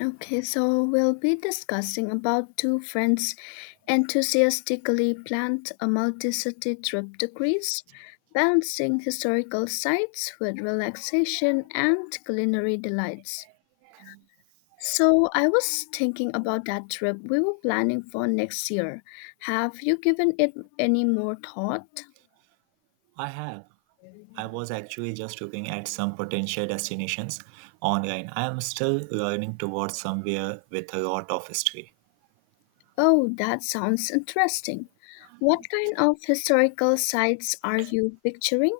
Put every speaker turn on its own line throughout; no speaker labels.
Okay, so we'll be discussing about two friends enthusiastically planned a multi-city trip to Greece, balancing historical sites with relaxation and culinary delights. So I was thinking about that trip we were planning for next year. Have you given it any more thought?
I have. I was actually just looking at some potential destinations online. I am still learning towards somewhere with a lot of history.
Oh, that sounds interesting. What kind of historical sites are you picturing?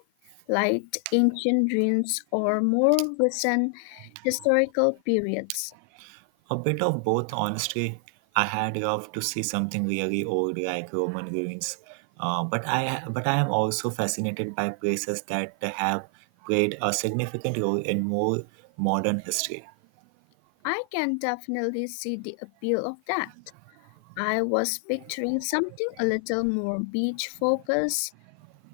Like ancient ruins or more recent historical periods?
A bit of both, honestly. I had loved to see something really old like Roman ruins, but I am also fascinated by places that have played a significant role in more modern history.
I can definitely see the appeal of that. I was picturing something a little more beach focused,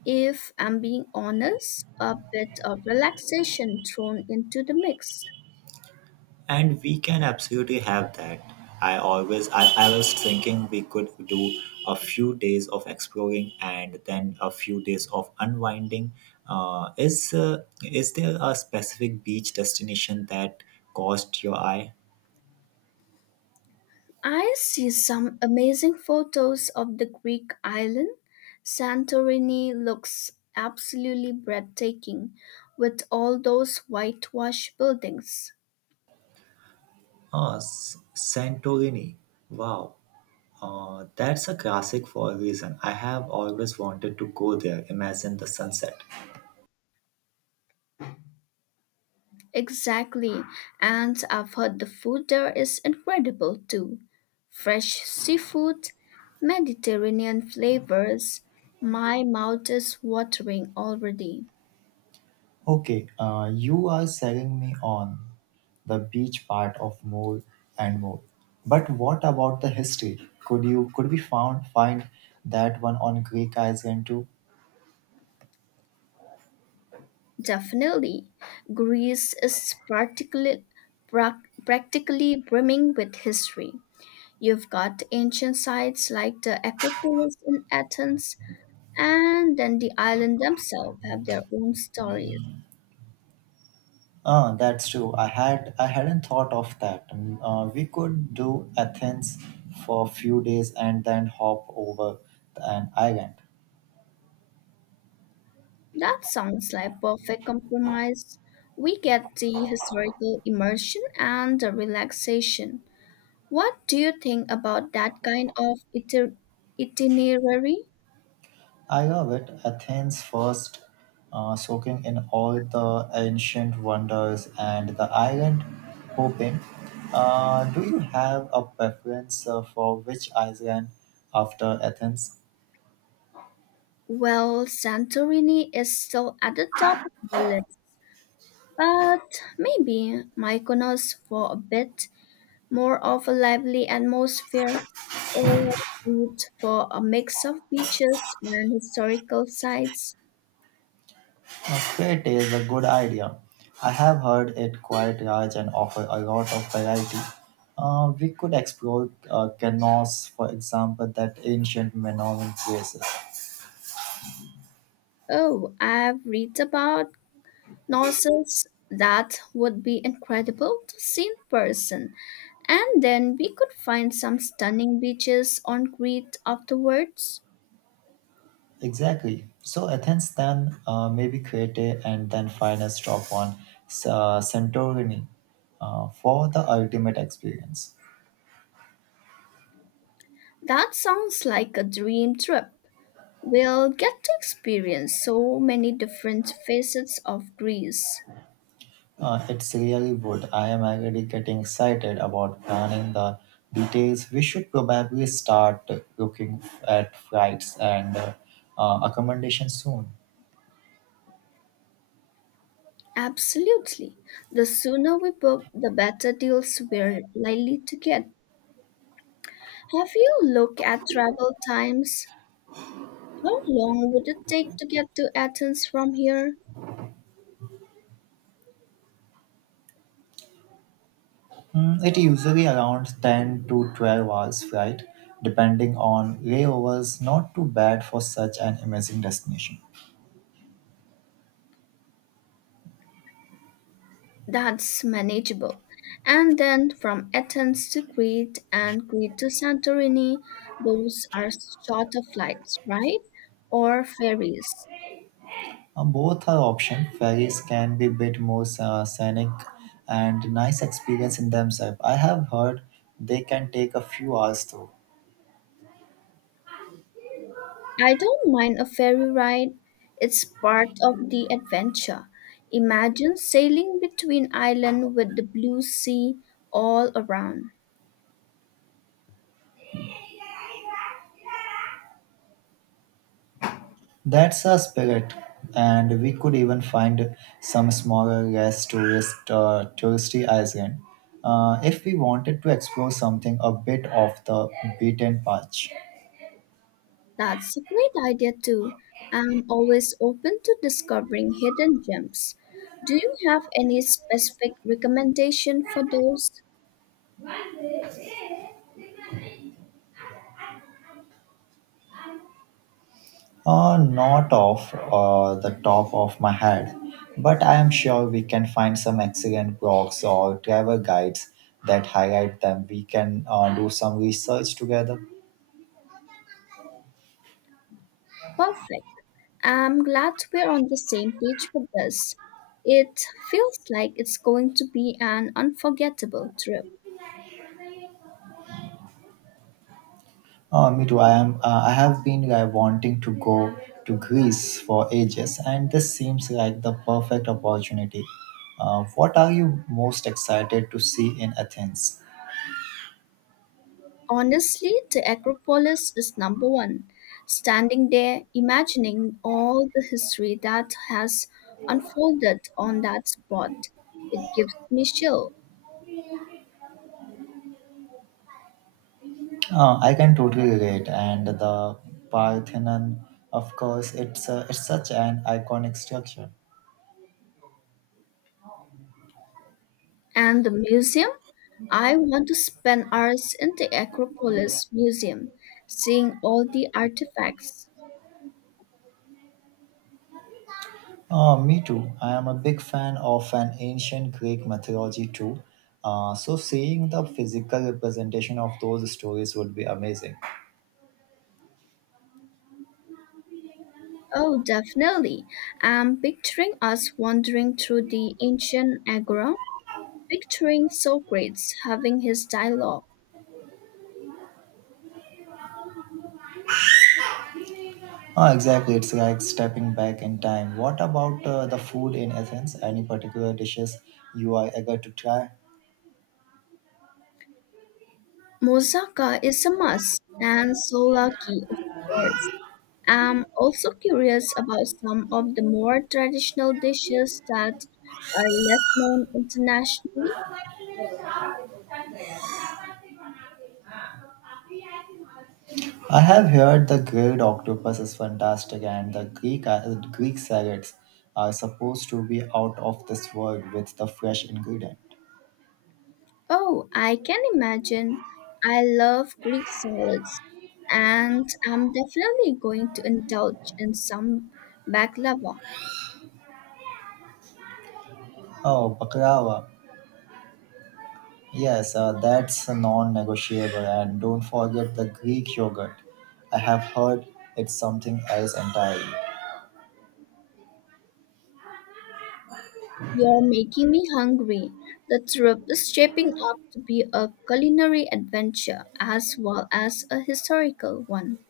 if I'm being honest, a bit of relaxation thrown into the mix.
And we can absolutely have that. I was thinking we could do a few days of exploring and then a few days of unwinding. Is there a specific beach destination that caught your eye?
I see some amazing photos of the Greek island. Santorini looks absolutely breathtaking with all those whitewashed buildings.
Santorini. Wow, that's a classic for a reason. I have always wanted to go there. Imagine the sunset.
Exactly, and I've heard the food there is incredible too. Fresh seafood, Mediterranean flavors. My mouth is watering already.
Okay, you are selling me on the beach part of more and more. But what about the history? Could we found find that one on Greek Island too?
Definitely. Greece is particularly, practically brimming with history. You've got ancient sites like the Acropolis in Athens, and then the island themselves have their own stories.
That's true. I hadn't thought of that. We could do Athens for a few days and then hop over the- an island.
That sounds like perfect compromise. We get the historical immersion and the relaxation. What do you think about that kind of itinerary?
I love it. Athens first, soaking in all the ancient wonders and the island hopping. Do you have a preference for which island after Athens?
Well, Santorini is still at the top of the list, but maybe Mykonos for a bit more of a lively atmosphere, or Crete for a mix of beaches and historical sites.
Crete is a good idea. I have heard it quite large and offer a lot of variety. We could explore Kenos, for example, that ancient Minoan places.
Oh, I've read about Knossos that would be incredible to see in person, and then we could find some stunning beaches on Crete afterwards.
Exactly. So Athens then maybe Crete and then final stop on Santorini for the ultimate experience.
That sounds like a dream trip. We'll get to experience so many different facets of Greece.
It's really good. I am already getting excited about planning the details. We should probably start looking at flights and accommodation soon.
Absolutely. The sooner we book, the better deals we're likely to get. Have you looked at travel times? How long would it take to get to Athens from here?
It usually around 10 to 12 hours flight, depending on layovers. Not too bad for such an amazing destination.
That's manageable. And then from Athens to Crete and Crete to Santorini, those are shorter flights, right? Or ferries.
Both are option. Ferries can be bit more scenic and nice experience in themselves. I have heard they can take a few hours too.
I don't mind a ferry ride. It's part of the adventure. Imagine sailing between islands with the blue sea all around.
That's a spirit, and we could even find some smaller, less touristy island if we wanted to explore something a bit off the beaten path.
That's a great idea too. I'm always open to discovering hidden gems. Do you have any specific recommendation for those?
Not off the top of my head, but I am sure we can find some excellent blogs or travel guides that highlight them. We can do some research together.
Perfect. I'm glad we're on the same page with this. It feels like it's going to be an unforgettable trip.
Me too. I am. I have been wanting to go to Greece for ages, and this seems like the perfect opportunity. What are you most excited to see in Athens?
Honestly, the Acropolis is number one. Standing there, imagining all the history that has unfolded on that spot, it gives me chill.
I can totally relate, and the Parthenon, of course, it's such an iconic structure.
And the museum? I want to spend hours in the Acropolis Museum, seeing all the artifacts.
Me too. I am a big fan of an ancient Greek mythology too. So seeing the physical representation of those stories would be amazing.
Oh, definitely. I'm picturing us wandering through the ancient agora, picturing Socrates having his dialogue.
Exactly, it's like stepping back in time. What about the food in Athens? Any particular dishes you are eager to try?
Moussaka is a must, and souvlaki, of course. I'm also curious about some of the more traditional dishes that are less known internationally.
I have heard the grilled octopus is fantastic, and the Greek salads are supposed to be out of this world with the fresh ingredient.
Oh, I can imagine. I love Greek salads, and I'm definitely going to indulge in some baklava.
Oh, baklava. Yes, that's non-negotiable, and don't forget the Greek yogurt. I have heard it's something else entirely.
You're making me hungry. The trip is shaping up to be a culinary adventure as well as a historical one.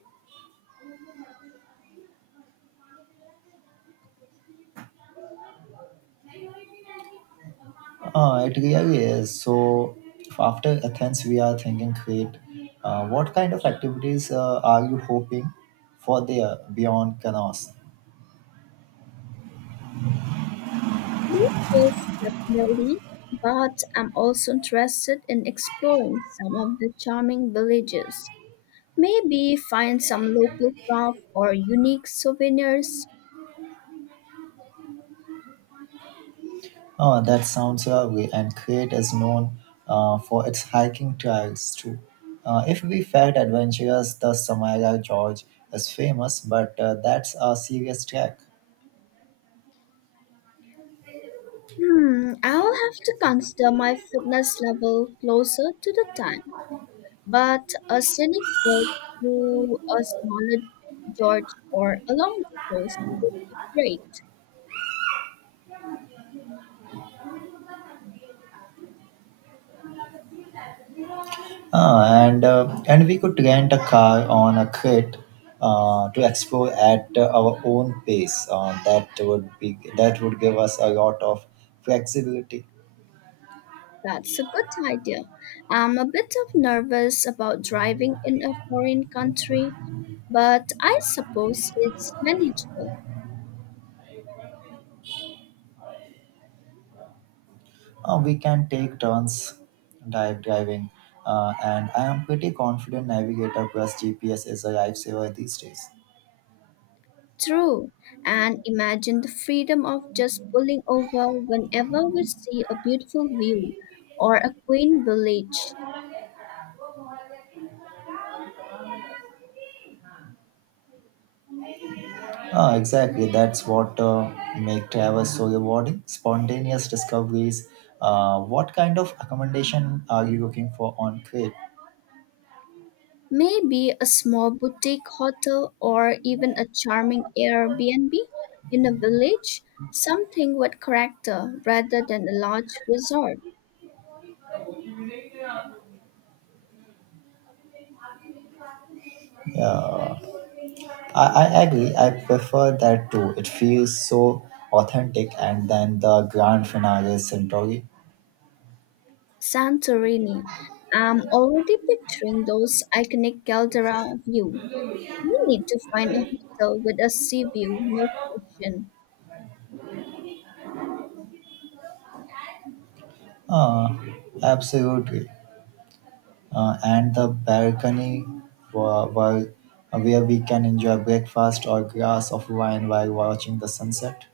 Oh, it really is. So, after Athens, we are thinking Crete. What kind of activities are you hoping for there beyond canoes?
Yes, definitely. But I'm also interested in exploring some of the charming villages. Maybe find some local craft or unique souvenirs.
Oh, that sounds lovely, and Crete is known for its hiking trails too. If we felt adventurous, the Samara Gorge is famous, but that's a serious trek.
Hmm, I'll have to consider my fitness level closer to the time. But a scenic walk through a smaller gorge or along the coast would be great.
And we could rent a car on a Crete to explore at our own pace. That would be that would give us a lot of flexibility.
That's a good idea. I'm a bit of nervous about driving in a foreign country, but I suppose it's manageable.
We can take turns dive diving, and I am pretty confident Navigator plus GPS is a lifesaver these days.
True. And imagine the freedom of just pulling over whenever we see a beautiful view or a quaint village.
Exactly, that's what make travel so rewarding. Spontaneous discoveries. What kind of accommodation are you looking for on Crete?
Maybe a small boutique hotel or even a charming Airbnb in a village, something with character rather than a large resort.
Yeah, I, I agree. I prefer that too. It feels so authentic, and then the grand finale is centrally.
Santorini. I'm already picturing those iconic caldera view. We need to find a hotel with a sea view, no question.
Uh, Absolutely. And the balcony where, where where we can enjoy breakfast or glass of wine while watching the sunset.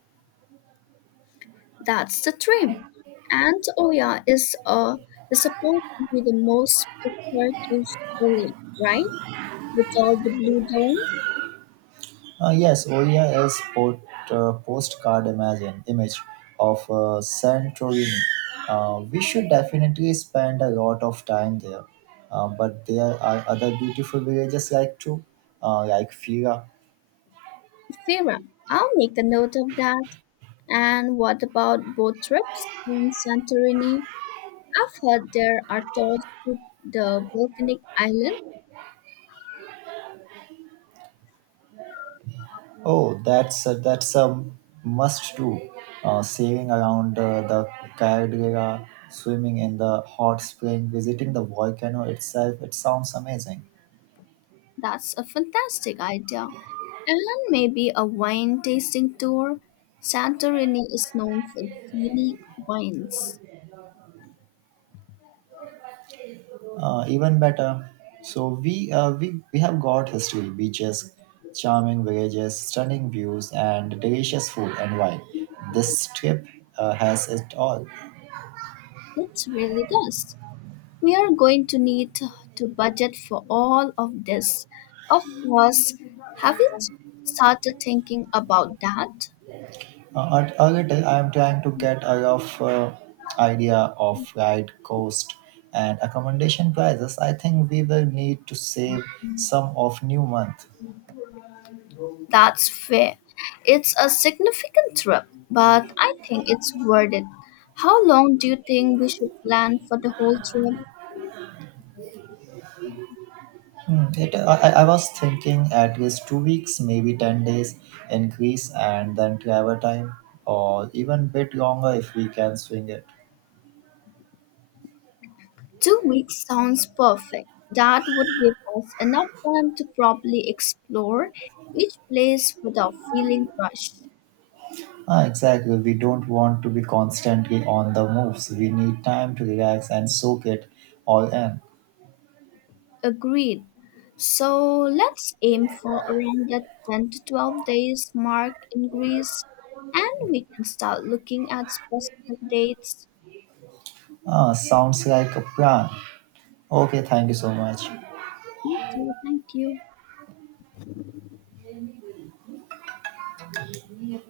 That's the dream. And Oya is supposed to be the most picturesque village, right? With all the blue dome.
Yes, Oria is port, image of Santorini. We should definitely spend a lot of time there. But there are other beautiful villages like too, like Fira.
Fira, I'll make a note of that. And what about boat trips in Santorini? I've heard there are tours to the volcanic island.
Oh, that's a must do. Sailing around the Caldera, swimming in the hot spring, visiting the volcano itself. It sounds amazing.
That's a fantastic idea. And maybe a wine tasting tour. Santorini is known for its unique wines.
Even better. So we have got history, beaches, charming villages, stunning views, and delicious food and wine. This trip has it all.
It really does. We are going to need to budget for all of this. Of course, have you started thinking about that?
A little, I am trying to get a rough idea of ride cost and accommodation prices. I think we will need to save some of new month.
That's fair. It's a significant trip, but I think it's worth it. How long do you think we should plan for the whole trip?
Hmm, It, I was thinking at least 2 weeks, maybe 10 days in Greece and then travel time or even bit longer if we can swing it.
2 weeks sounds perfect. That would give us enough time to properly explore each place without feeling rushed.
Ah, exactly. We don't want to be constantly on the moves. We need time to relax and soak it all in.
Agreed. So let's aim for around that 10 to 12 days mark in Greece and we can start looking at specific dates.
Ah, sounds like a plan. Okay, thank you so much.
Me too, thank you.